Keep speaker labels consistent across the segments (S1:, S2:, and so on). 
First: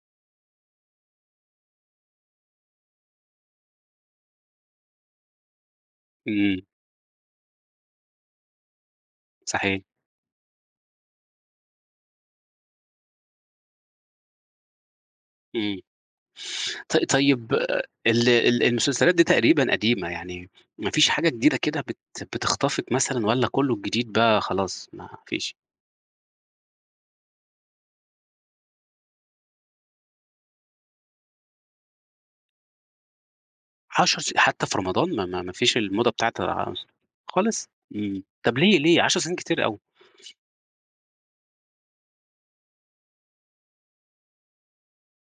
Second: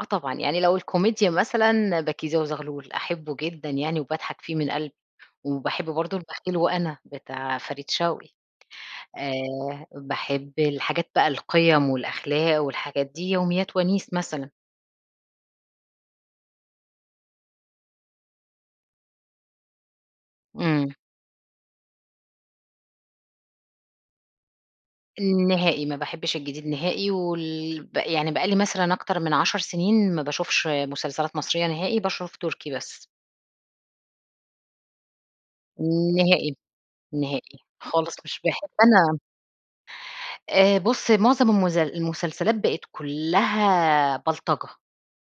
S1: آه طبعًا. يعني لو الكوميديا مثلًا بَكيزة وزغلول، أحُبه جدًا يعني وباضحك فيه من قلبي، وباحب برضه البخيل
S2: إمم.
S1: وأنا، بتاع فريد شوقي.
S2: صحيح.
S1: آآ، باحب الحاجات بقى القِيَّم والأخلاق والحاجات دي، يوميات وَنيس مثلًا.
S2: إمم. ط طيب، أ ال ال المسلسلات دي تقريبًا قديمة، يعني ما
S1: إمم.
S2: فيش حاجة جديدة كده بت بتخطفِك مثلًا والّا كُلّه الجديد بقى خلاص، ما فيش؟
S1: نهائي. ما باحبش الجديد نهائي وال ب يعني بقى لي مثلًا أكتر من 10 سِنين ما باشوفش مسلسلات مصرية نهائي، باشوف تُركي بس.
S2: 10 س حتّى في رمضان ما ما ما فيش الموضة بتاعة
S1: نهائي. نهائي.
S2: خالص؟
S1: خالص،
S2: إمم.
S1: مش
S2: طب
S1: باحب
S2: ليه، ليه؟
S1: أنا
S2: 10 سِنين كتير أوي.
S1: آآ بُص، معظم المز المسلسلات بقت كُلّها بلطجة،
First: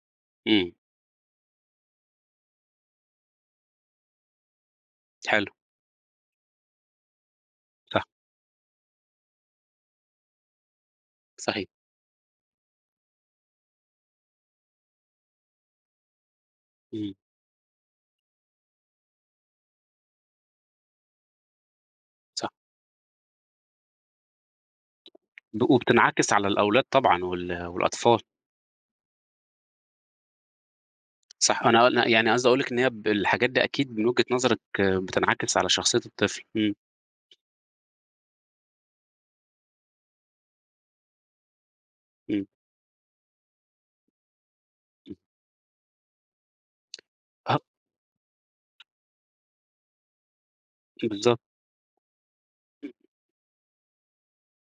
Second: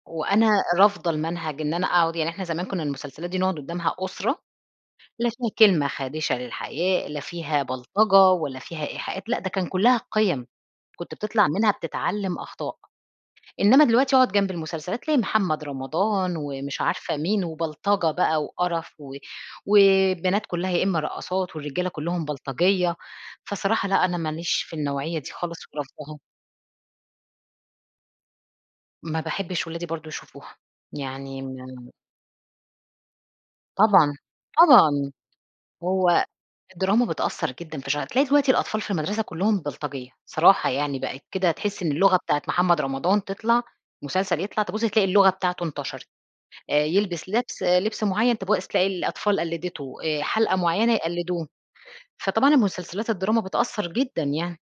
S1: وأنا
S2: إمم.
S1: رافضة المنهج إن أنا أقعد يعني إحنا زمان كُنّا المسلسلات دي نقعد قُدّامها أسرة، لا فيها
S2: حلو.
S1: كلمة خادِشة للحياء، لا فيها
S2: صح.
S1: بلطجة ولا فيها إيحاءات، لأ ده كان كُلّها قِيّّم، كنت بتطلع
S2: صحيح.
S1: منها بتتعلّم أخطاء. إنّما دلوقتي أقعد جنب المسلسلات، تلاقي محمد رمضان ومش
S2: إمم.
S1: عارفة مين وبلطجة بقى وقرف و والبنات كُلّها يا إمّا رقّاصات والرجالة كُلّهم
S2: صح.
S1: بلطجية. فصراحة لأ، أنا ما ليش في النوعية دي خالص
S2: دو
S1: ورافضاها.
S2: وبتنعكس على الأولاد طبعًا وال والأطفال.
S1: ما باحبش ولادي برضه يشوفوها. يعني
S2: صح. أنا
S1: م
S2: أ ن يعني قصدي أقول لِك إن هي ب الحاجات دي أكيد من
S1: طبعًا.
S2: وجهة نظرِك
S1: طبعًا.
S2: بتنعكس على شخصية
S1: هو
S2: الطفل، إمم.
S1: الدراما بتأثّر جدًا في شع تلاقي دلوقتي الأطفال في المدرسة كُلّهم بلطجية، صراحة يعني، بقت كده تحِس إن اللغة بتاعة
S2: إمم.
S1: محمد رمضان تطلع مسلسل يطلع، تبُص تلاقي
S2: [unintelligible]
S1: اللغة بتاعته انتشرت. آآ يلبِس
S2: أها.
S1: لِبْس، لِبْس معيّن، تبُقص تلاقي الأطفال قلِّدته، آآ حَلْقة معيّنة
S2: في بالضبط.
S1: يقلِّدوه، فطبعًا
S2: [unintelligible]
S1: المسلسلات الدراما بتأثّر جدًا يعني.